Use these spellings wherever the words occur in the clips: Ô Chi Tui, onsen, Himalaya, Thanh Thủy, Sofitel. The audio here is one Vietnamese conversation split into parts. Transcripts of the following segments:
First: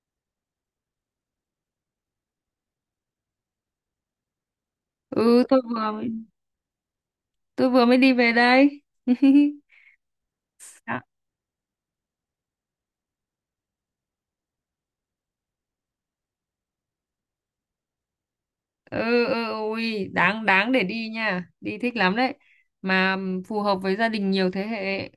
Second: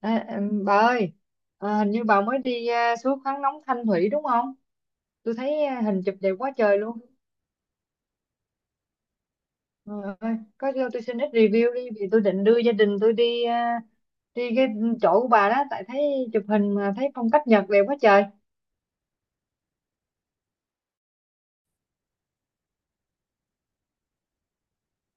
Bà ơi, hình như bà mới đi suối khoáng nóng Thanh Thủy đúng không? Tôi ừ tôi thấy vừa hình chụp đẹp quá trời luôn. tôi vừa mới đi về đây Có cho Đã- tôi xin ít review đi, vì tôi định đưa gia đình tôi đi, đi cái chỗ của bà đó, tại thấy chụp hình mà thấy phong cách Nhật đẹp quá trời. ừ, ừ, ui, đáng đáng để đi nha, đi thích lắm đấy, mà phù hợp với gia đình nhiều thế hệ.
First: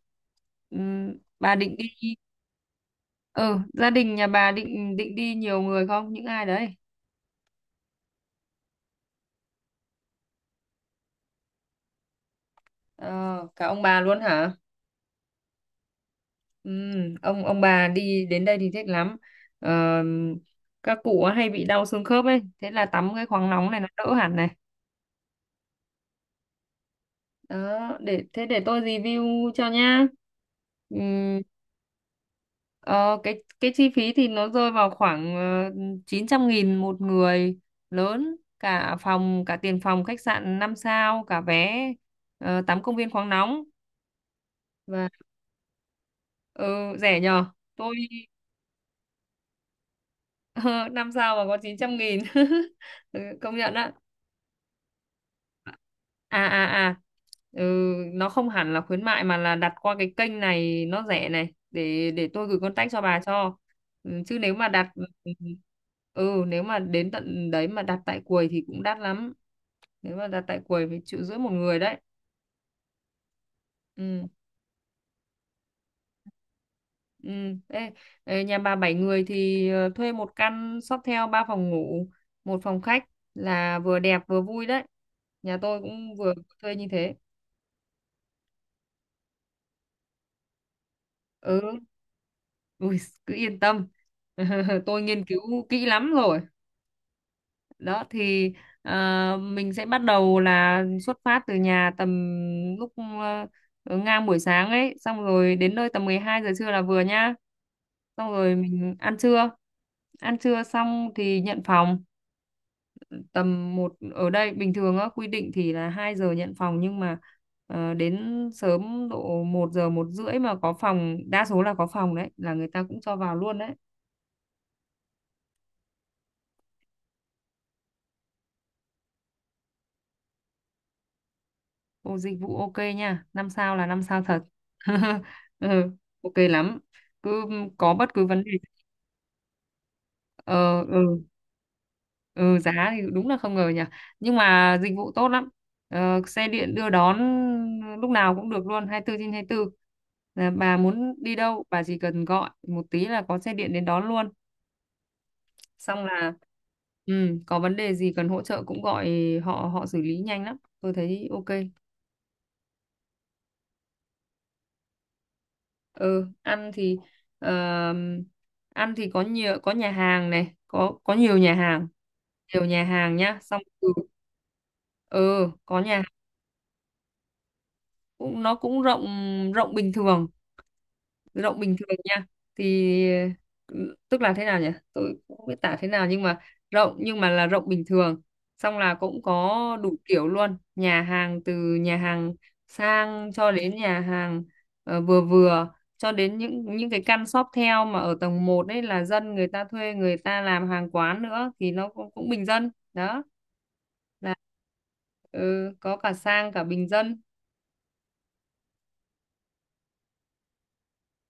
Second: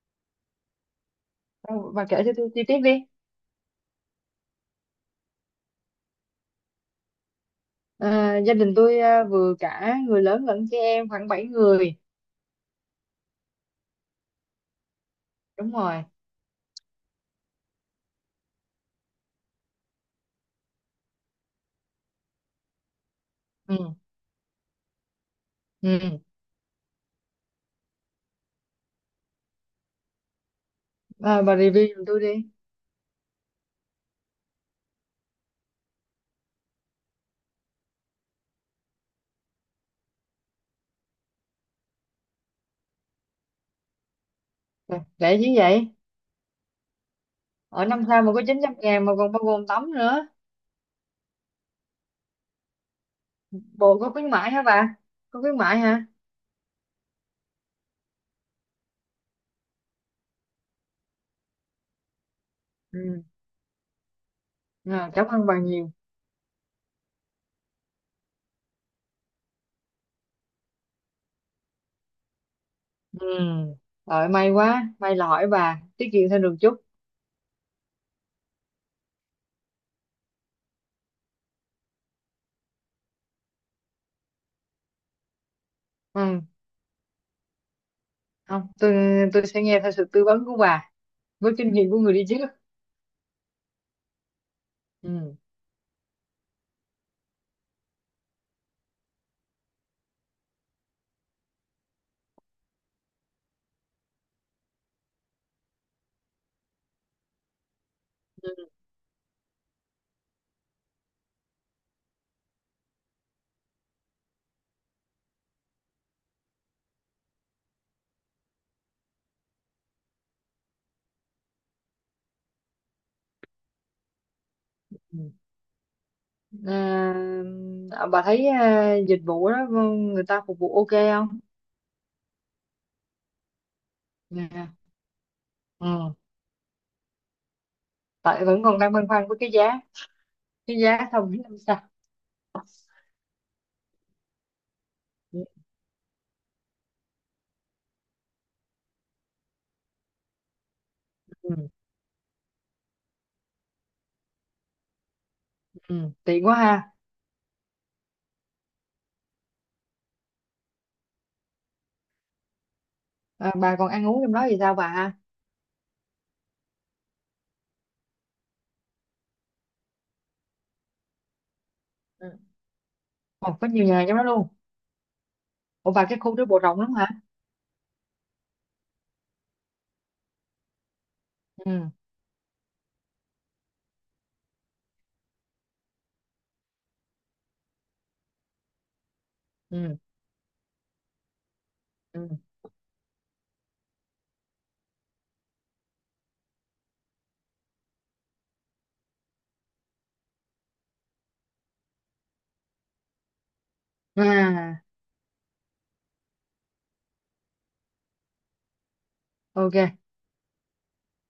Bà Ờ, định Bà đi? kể cho tôi chi tiết đi. Ừ Gia đình nhà bà định định đi nhiều người không, những ai đấy? Gia đình tôi vừa cả người lớn lẫn trẻ em khoảng 7 người. Ờ, Cả ông bà luôn hả? Đúng rồi. Ông bà đi đến đây thì thích lắm. Ờ, các cụ hay bị đau xương khớp ấy, thế là tắm cái khoáng nóng này nó Ừ. đỡ hẳn này. Ừ. Đó, để tôi review cho nhá. Ừm, Bà review giùm tôi đi. ờ, cái chi phí thì nó rơi vào khoảng, 900.000 một người lớn, cả phòng, cả tiền phòng khách sạn 5 sao, cả vé tắm công viên khoáng nóng và... Rẻ chứ vậy. ừ, Rẻ nhờ. Ở tôi năm sao mà có 900.000 mà còn bao gồm tắm nữa. Năm sao mà có 900.000. Ừ, công nhận ạ. Bộ có khuyến mãi hả bà? Có khuyến à mãi hả? à à ừ, nó không hẳn là khuyến mại mà là đặt qua cái kênh này nó rẻ này, để tôi gửi contact cho bà Ừ. cho Chứ nếu mà đặt... cảm ơn bà nhiều. ừ Nếu mà đến tận đấy mà đặt tại quầy thì cũng đắt lắm, nếu mà đặt tại quầy phải triệu rưỡi một người đấy. Ừ. ừ Rồi, may quá, may là hỏi bà tiết kiệm thêm được chút. ừ Ê, ê, nhà bà bảy người thì thuê một căn Sofitel ba phòng ngủ một phòng khách là vừa đẹp vừa vui đấy. Nhà tôi cũng vừa Ừ. thuê như thế. Không, tôi, tôi sẽ nghe theo sự tư vấn của bà, với kinh Ừ. nghiệm của người đi trước. Ui, cứ yên tâm. Tôi nghiên Ừ. cứu kỹ lắm rồi. Đó thì mình sẽ bắt đầu là xuất phát từ nhà tầm lúc ngang buổi sáng ấy, xong rồi đến nơi tầm 12 giờ trưa là vừa nhá. Xong rồi Ừ. mình ăn trưa. Ăn trưa xong thì nhận phòng tầm một, ở đây bình thường á quy định thì là 2 giờ nhận phòng, nhưng mà đến sớm độ 1 giờ một rưỡi mà có phòng, đa số là có phòng đấy là người ta cũng cho vào luôn đấy. Ừ. Bà thấy dịch vụ đó người ta phục vụ ok không? Ô, dịch vụ ok nha, 5 sao là 5 sao thật. Nè. Ừ, Ừ. ok lắm. Cứ có bất cứ vấn Tại đề... vẫn còn đang băn khoăn với cái giá, cái ờ giá ừ, không biết làm sao. ừ Giá thì đúng là không ngờ nhỉ. Nhưng mà dịch vụ tốt Ừ. lắm. Xe điện đưa đón lúc nào cũng được luôn, 24 trên 24. Là bà muốn đi Ừ. đâu, bà chỉ cần gọi một tí là có xe điện đến đón luôn. Ừ. Xong là, Tiện quá ha. Có vấn đề gì cần hỗ trợ cũng gọi, họ họ xử lý nhanh lắm. Tôi thấy ok. Bà còn ăn uống trong đó thì sao bà ha? Ừ, ờm, ăn thì có nhiều, có nhà hàng này, có nhiều nhà hàng, Ừ. Nhá, Còn xong có nhiều từ... nhà trong đó luôn. ừ có Ủa, nhà hàng. và cái khu đó bộ rộng lắm hả? Nó cũng rộng, rộng bình thường. Tự động bình Ừ. thường nha, thì tức là thế nào nhỉ, tôi cũng không biết tả thế nào, nhưng mà rộng, nhưng mà là rộng bình thường. Xong là cũng có đủ Ừ. kiểu luôn, nhà hàng từ nhà Ừ. hàng sang cho đến nhà hàng vừa vừa, cho đến những cái căn shop theo mà ở tầng một đấy là dân người ta thuê, người ta làm hàng quán nữa thì nó cũng bình dân đó, là À, có cả sang cả bình dân. ok.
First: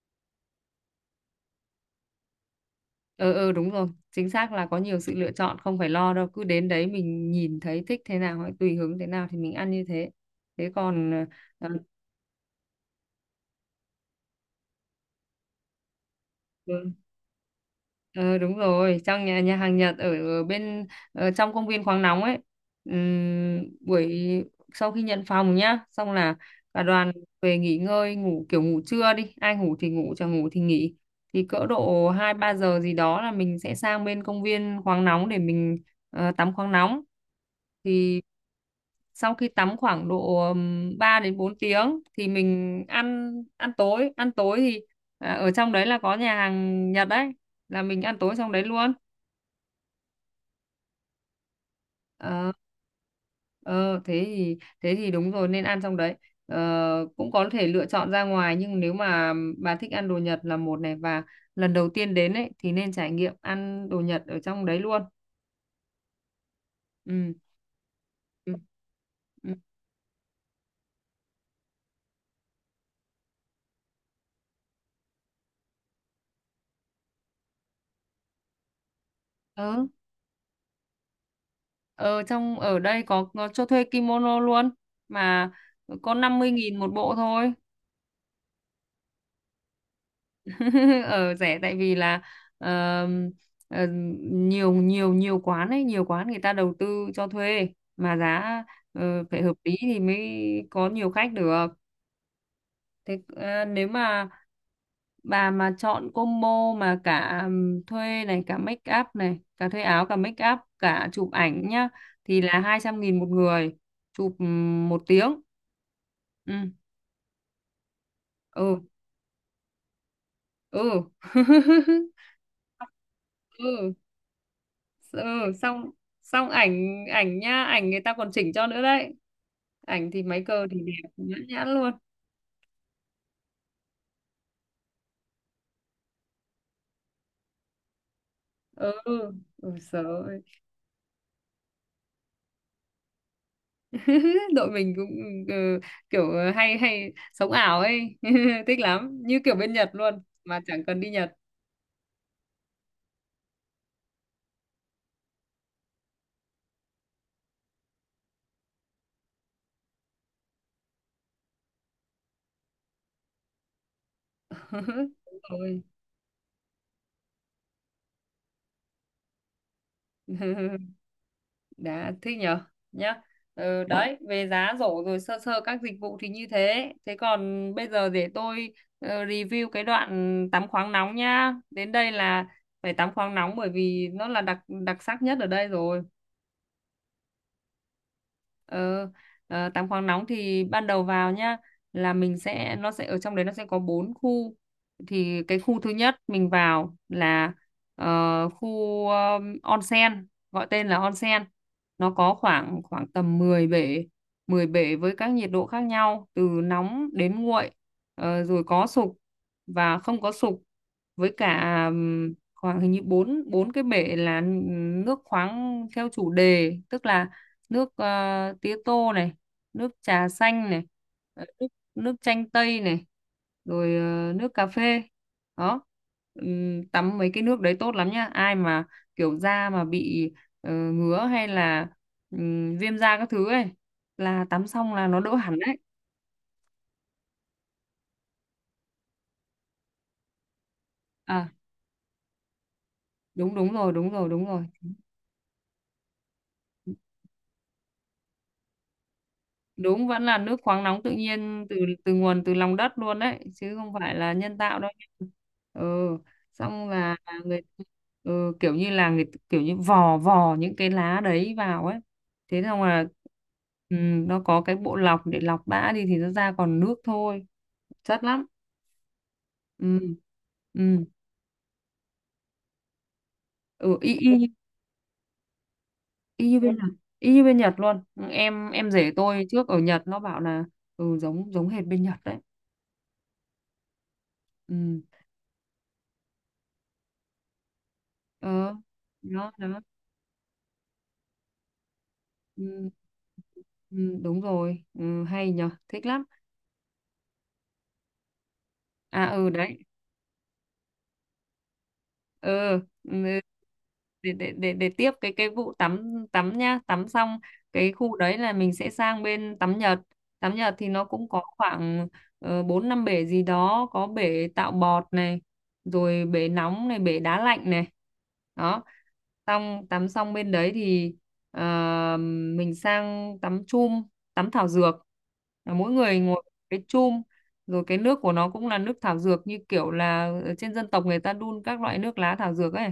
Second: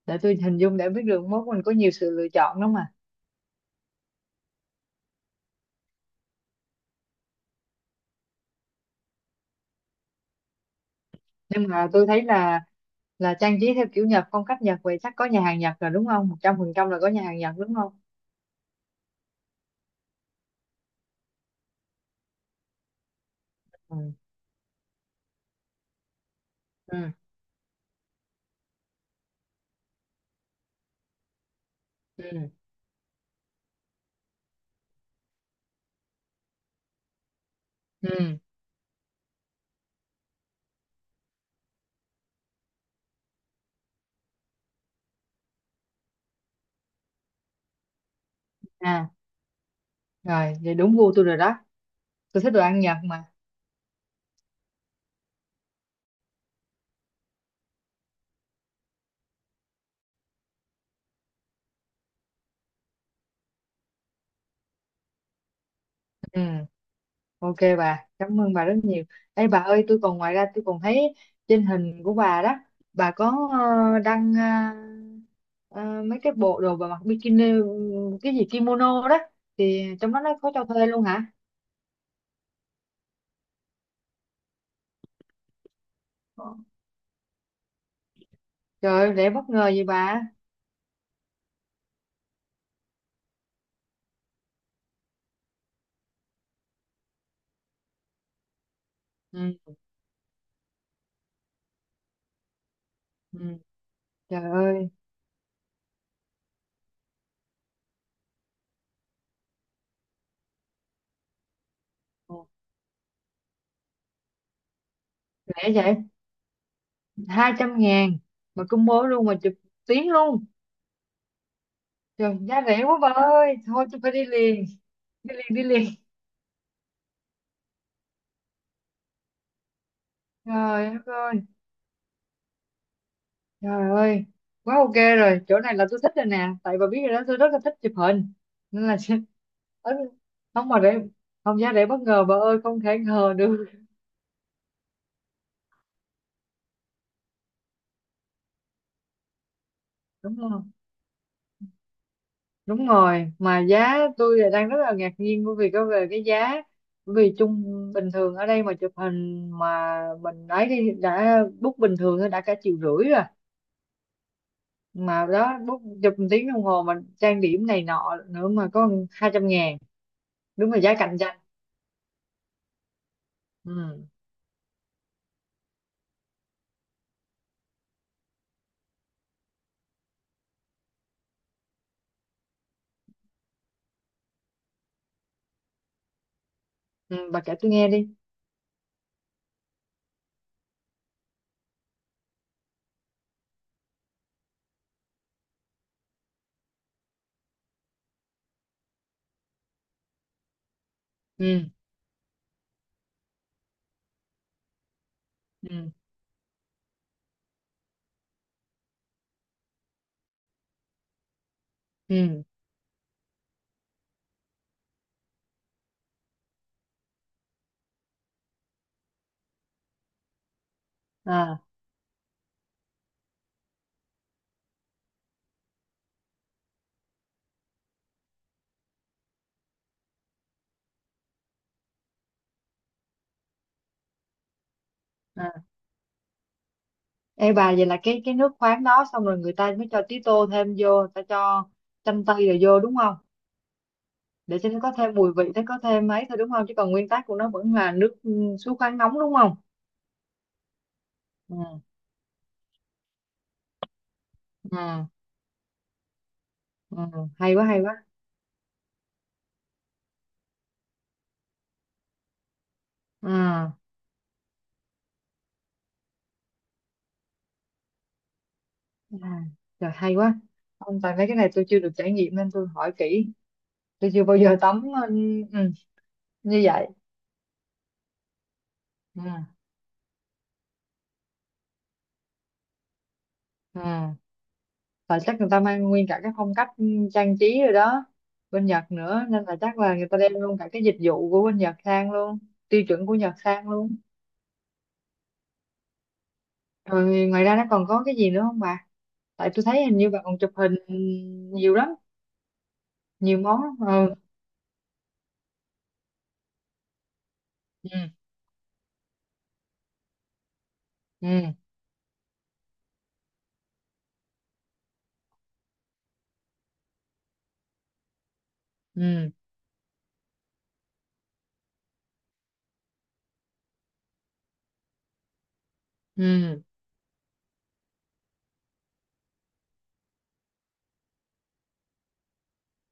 Để tôi hình dung để biết được mốt mình có nhiều sự lựa chọn lắm mà. Ừ, ừ, đúng rồi, chính xác là có nhiều sự lựa chọn, không phải lo đâu, cứ đến đấy mình nhìn thấy thích thế nào hay tùy hứng thế nào thì mình ăn như thế. Thế còn, Nhưng ờ, mà tôi thấy là trang trí theo kiểu Nhật, phong cách Nhật vậy, chắc có nhà hàng Nhật rồi đúng không? một trăm ờ, phần trăm là có nhà hàng Nhật đúng không? ờ, đúng rồi, trong nhà nhà hàng Nhật, ở trong công viên khoáng nóng ấy. Buổi Ừ. Sau khi nhận phòng nhá, xong là cả Ừ. đoàn về nghỉ ngơi, ngủ kiểu ngủ trưa đi, ai ngủ thì ngủ chẳng ngủ thì nghỉ. Thì cỡ độ hai Ừ. ba giờ gì đó là mình sẽ sang bên công viên khoáng nóng để mình tắm khoáng nóng. Thì Ừ. sau khi tắm khoảng độ 3 đến 4 tiếng thì mình ăn ăn tối. Ăn tối thì ở trong đấy là có nhà hàng Nhật đấy, là mình ăn tối trong đấy luôn. À, rồi, vậy đúng gu tôi rồi đó. Tôi thích Ờ, đồ ăn Nhật mà. Ờ, thế thì đúng rồi, nên ăn trong đấy. Cũng có thể lựa chọn ra ngoài, nhưng nếu mà bà thích ăn đồ Nhật là một này, và lần đầu tiên đến ấy thì nên trải nghiệm ăn đồ Nhật ở trong đấy luôn. Ừ. Ừ. Ok bà, cảm ơn bà rất nhiều. Ê Ừ. bà ơi, tôi còn, ngoài ra tôi còn thấy trên hình của bà đó, bà có đăng ờ, mấy cái bộ đồ bà mặc bikini, cái gì kimono đó, Ừ. thì trong đó nó có cho thuê luôn hả? Ở đây có cho thuê kimono luôn, mà có 50.000 một bộ thôi. Trời ơi, rẻ bất ngờ vậy bà. Ở rẻ tại vì là ờ, ờ, nhiều nhiều nhiều quán ấy, nhiều quán người ta đầu tư cho thuê mà giá phải hợp Ừ, lý thì mới có nhiều khách được. Thế ừ, nếu mà trời ơi, bà mà chọn combo mà cả thuê này, cả make up này, cả thuê áo cả make up cả chụp ảnh nhá, thì là 200.000 một người, chụp một tiếng. rẻ vậy. ừ 200.000 mà ừ combo luôn, mà chụp tiếng luôn. ừ Trời, giá rẻ quá bà ơi, thôi ừ tôi phải đi liền, ừ đi liền, đi Xong liền. Xong ảnh, ảnh nha, ảnh người ta còn chỉnh cho nữa đấy, ảnh thì máy cơ thì Trời đất đẹp nhã ơi. nhãn luôn. Trời ơi, quá ok rồi, chỗ này là tôi thích rồi nè, tại bà biết rồi đó, tôi rất là thích chụp hình, nên ừ là ừ sợ. ấn- không mà để, không, giá để bất ngờ bà ơi, không thể ngờ được, Đội mình cũng ừ, kiểu hay hay sống ảo ấy. Thích lắm, như kiểu bên Nhật luôn đúng mà không? chẳng cần đi Nhật. Đúng rồi, mà giá tôi lại đang rất là ngạc nhiên bởi vì có về cái giá, bởi vì chung, bình thường ở đây mà chụp hình mà mình ấy, đi đã book bình thường thôi đã cả triệu rưỡi rồi, mà Đúng đó book rồi. chụp một tiếng đồng hồ, mà trang điểm này nọ nữa, mà có 200.000, đúng là giá cạnh tranh. Đã thích nhở, nhá. Ừ, Đấy, về giá rổ rồi sơ sơ các dịch vụ thì như thế. Thế còn bây giờ để tôi review cái đoạn tắm khoáng nóng nhá. Đến đây là phải tắm khoáng nóng, bởi vì nó là đặc đặc sắc nhất ở đây rồi. ừ bà kể tôi nghe đi. Ờ, Tắm khoáng nóng thì ban đầu vào nhá, là mình sẽ nó sẽ ở trong đấy, nó sẽ có bốn khu. Thì cái khu thứ nhất mình vào là khu onsen, gọi tên là onsen. Ừ. Nó có khoảng khoảng tầm 10 bể, 10 bể với các nhiệt độ khác Ừ, nhau từ nóng đến nguội. Rồi có sục và không có sục, với cả ừ, khoảng hình như bốn bốn cái bể là nước khoáng theo chủ đề, tức là nước tía tô này, nước trà xanh này, à, nước nước chanh tây này, rồi nước cà phê đó. Tắm mấy cái nước đấy tốt lắm nhá, ai mà kiểu da mà bị ngứa hay là viêm da các thứ ấy là tắm xong là nó đỡ à. hẳn đấy. Ê bà, vậy là cái nước khoáng đó xong rồi người ta mới cho tí tô thêm vô, người ta À cho chanh tây rồi vô đúng không? đúng Đúng rồi, đúng rồi, đúng Để rồi, cho nó có thêm mùi vị, nó có thêm mấy thôi đúng không, chứ còn nguyên tắc của nó vẫn là nước, suối khoáng nóng đúng không? đúng vẫn là nước khoáng nóng tự nhiên, từ Ừ. từ nguồn, từ lòng đất luôn đấy chứ không phải là nhân Ừ. tạo đâu nha. Ừ. xong Ừ, là hay người quá, hay quá. ừ, Kiểu như là người kiểu như vò vò những cái lá đấy vào ấy, thế xong là, Ừ. ừ, nó có cái bộ lọc để lọc bã đi thì nó ra còn nước thôi, chất lắm. à, trời ừ hay quá. ừ, Ông, tại mấy cái này tôi chưa được trải nghiệm nên tôi hỏi kỹ. ừ y, Tôi chưa bao y, như- giờ tắm. Ừ, ừ, Y như như bên vậy. Nhật, y như bên Nhật luôn. Ừ, em rể Ừ. tôi trước ở Nhật nó bảo là giống giống hệt bên Nhật đấy. Ừ. ừ Là chắc người ta mang nguyên cả cái phong cách, trang trí rồi đó, bên ờ Nhật nữa, nên Đó, là chắc đó. là người ta đem luôn cả cái dịch vụ của bên Nhật sang luôn, tiêu Ừ, chuẩn của Nhật sang luôn. ừ, đúng rồi, ừ, hay nhở, thích lắm. Rồi ngoài ra nó còn có cái gì nữa không bà? Ừ, Tại tôi đấy, thấy hình như bà còn chụp hình nhiều lắm, ừ, nhiều ừ, món lắm. Ừ. Để tiếp cái vụ tắm, tắm nhá. Tắm xong cái Ừ. khu đấy là mình sẽ sang bên tắm Nhật. Tắm Nhật thì nó cũng có Ừ. khoảng bốn năm bể gì đó, có bể tạo bọt này, rồi bể nóng này, bể đá lạnh này đó. Ừ. Xong tắm xong bên đấy thì ờ, mình sang tắm chum, tắm thảo dược. Là mỗi người ngồi Ừ. cái chum, rồi cái nước của nó cũng là nước thảo dược, như kiểu là ở trên dân tộc người ta đun các loại nước lá thảo dược ấy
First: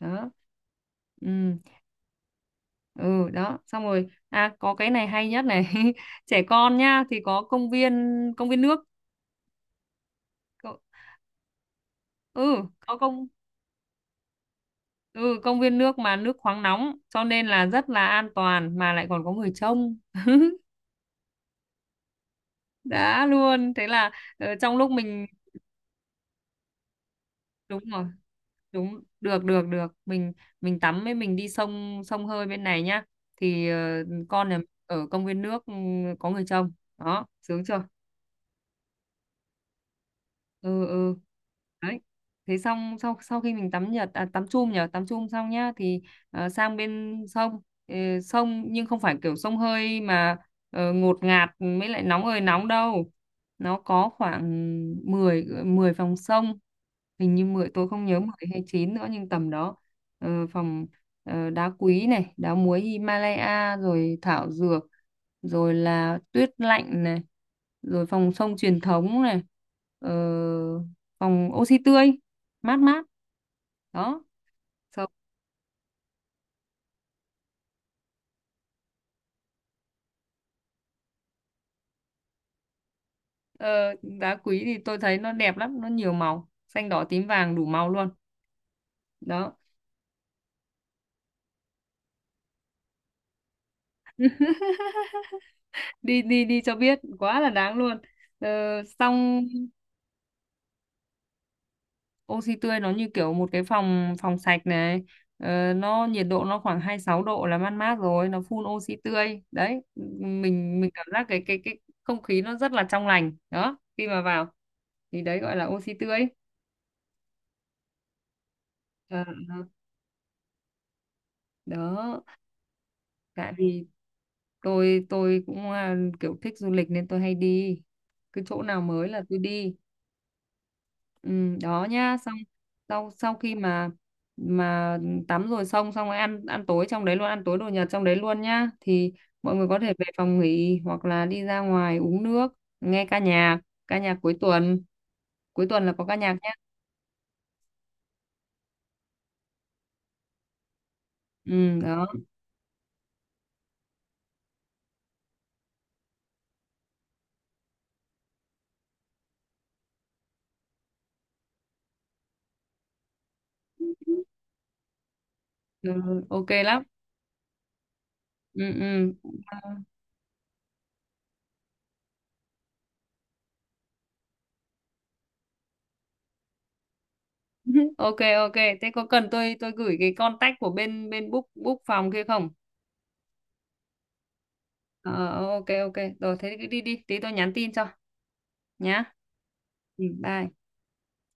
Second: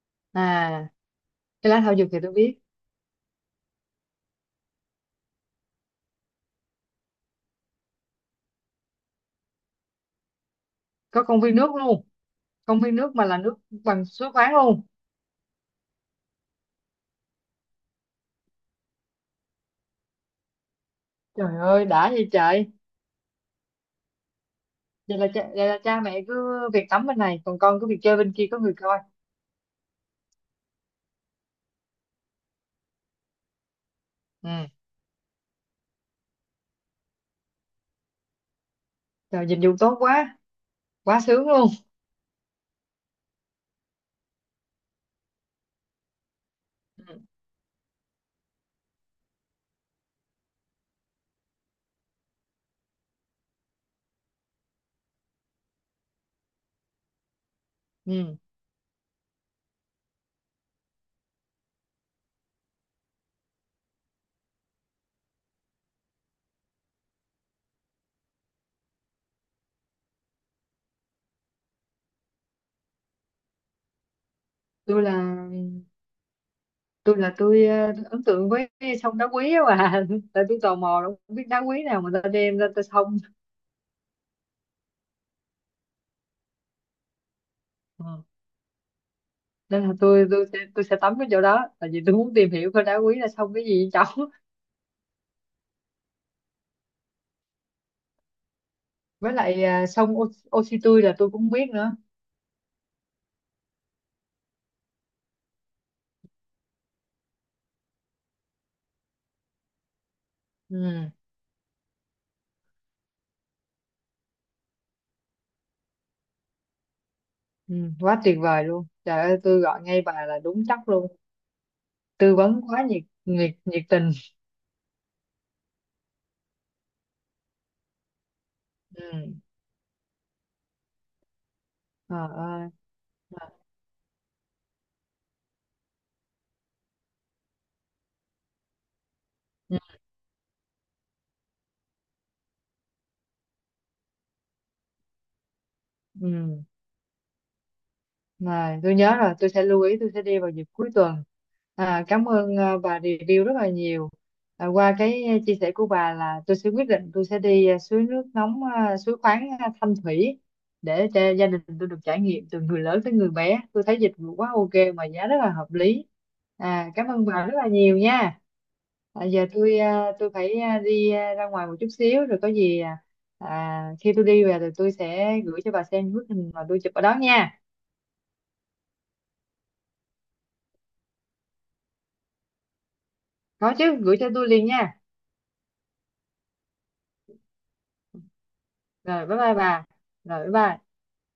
đó. À, ừ cái lá thảo dược thì tôi biết. ừ đó, xong rồi, có cái này hay nhất này. Trẻ con nhá thì có công viên nước. Có- Có công viên nước luôn? ừ Công có viên nước mà công là nước bằng suối khoáng luôn? ừ công viên nước mà nước khoáng nóng, cho nên là rất là an toàn mà lại còn có người trông. Trời ơi, đã vậy trời. Đã luôn, thế là trong lúc mình, Vậy là cha mẹ cứ việc tắm bên này, còn con đúng cứ việc rồi, chơi bên kia có người coi. đúng, được được được, mình tắm với mình đi sông sông hơi bên này nhá, thì con nhà Ừ. ở công viên nước có người trông. Đó, sướng chưa? Trời, dịch vụ tốt quá, Ừ, ừ. quá sướng luôn. Đấy, thế xong sau sau khi mình tắm nhật, tắm chum nhở, tắm chum xong nhá thì sang Ừ. bên sông. Ờ, Sông nhưng không phải kiểu sông hơi mà ngột ngạt mới lại nóng ơi nóng đâu. Nó có khoảng 10 10 phòng sông, hình như mười, tôi không nhớ Ừ. 10 hay 9 nữa, nhưng tầm đó. Phòng đá quý này, đá muối Himalaya rồi thảo dược, rồi là tuyết lạnh này, rồi phòng sông truyền thống này, ờ, phòng oxy tươi, mát mát đó. Tôi sống là tôi ấn tượng với cái sông đá quý á bà. Tại tôi tò mò, đâu biết đá quý nào mà ta đem ra ta sông. ờ, Đá quý thì tôi thấy nó đẹp lắm, nó nhiều màu xanh đỏ tím vàng đủ màu Ừ. luôn đó. Nên là tôi sẽ tắm cái chỗ đó, tại vì tôi muốn tìm hiểu coi đá quý là sông cái gì vậy cháu. Đi đi đi cho biết, quá là đáng luôn. ờ, Với Xong lại sông Ô, Ô Chi Tui là tôi cũng biết nữa. oxy tươi nó như kiểu một cái phòng phòng sạch này, nó nhiệt độ nó khoảng 26 độ là mát mát rồi, nó phun oxy tươi đấy, mình Ừ. cảm giác cái không khí nó rất là trong lành đó, khi mà vào thì đấy gọi là oxy tươi. Ừ. Quá tuyệt vời luôn. Trời Ờ, ơi, tôi ờ, gọi ngay bà là đúng chắc luôn. Đó, Tư vấn quá nhiệt, nhiệt, tại nhiệt vì tình. Tôi cũng kiểu thích du lịch nên tôi hay đi, cứ chỗ nào Ừ. mới là tôi đi. Ừ, đó nhá, Ờ xong Ơi. sau sau khi mà tắm rồi xong, xong rồi ăn ăn tối trong đấy luôn, ăn tối đồ Nhật trong đấy luôn nhá, thì mọi người Ừ. có thể về phòng nghỉ hoặc là đi ra ngoài uống nước, nghe ca nhạc, cuối tuần, cuối tuần là có ca nhạc nhá. Ừ. Mà tôi nhớ rồi, tôi sẽ lưu ý, tôi sẽ đi vào dịp cuối tuần. Ừ, đó, Cảm ơn, bà review rất là nhiều. Qua cái, chia sẻ của bà là tôi sẽ quyết định, tôi sẽ đi, suối nước nóng, suối khoáng, Thanh Thủy, để cho gia đình tôi được trải nghiệm, từ người lớn tới người bé, tôi thấy dịch vụ quá ok mà giá rất là hợp ừ, lý. ok lắm. Cảm ơn bà rất là nhiều nha. Ừ, ừ. Giờ tôi, tôi phải, đi, ra ngoài một chút xíu, rồi có gì, khi tôi đi về thì tôi sẽ gửi cho bà xem bức hình mà tôi chụp ở đó nha. Ok, ok, thế có cần tôi gửi cái contact của bên bên book book phòng kia không? Có chứ, gửi cho tôi liền nha. Ờ ok, ok, rồi thế cứ đi đi, tí tôi nhắn tin cho nhá. Rồi, bye bye bà. Rồi, bye Bye. bye.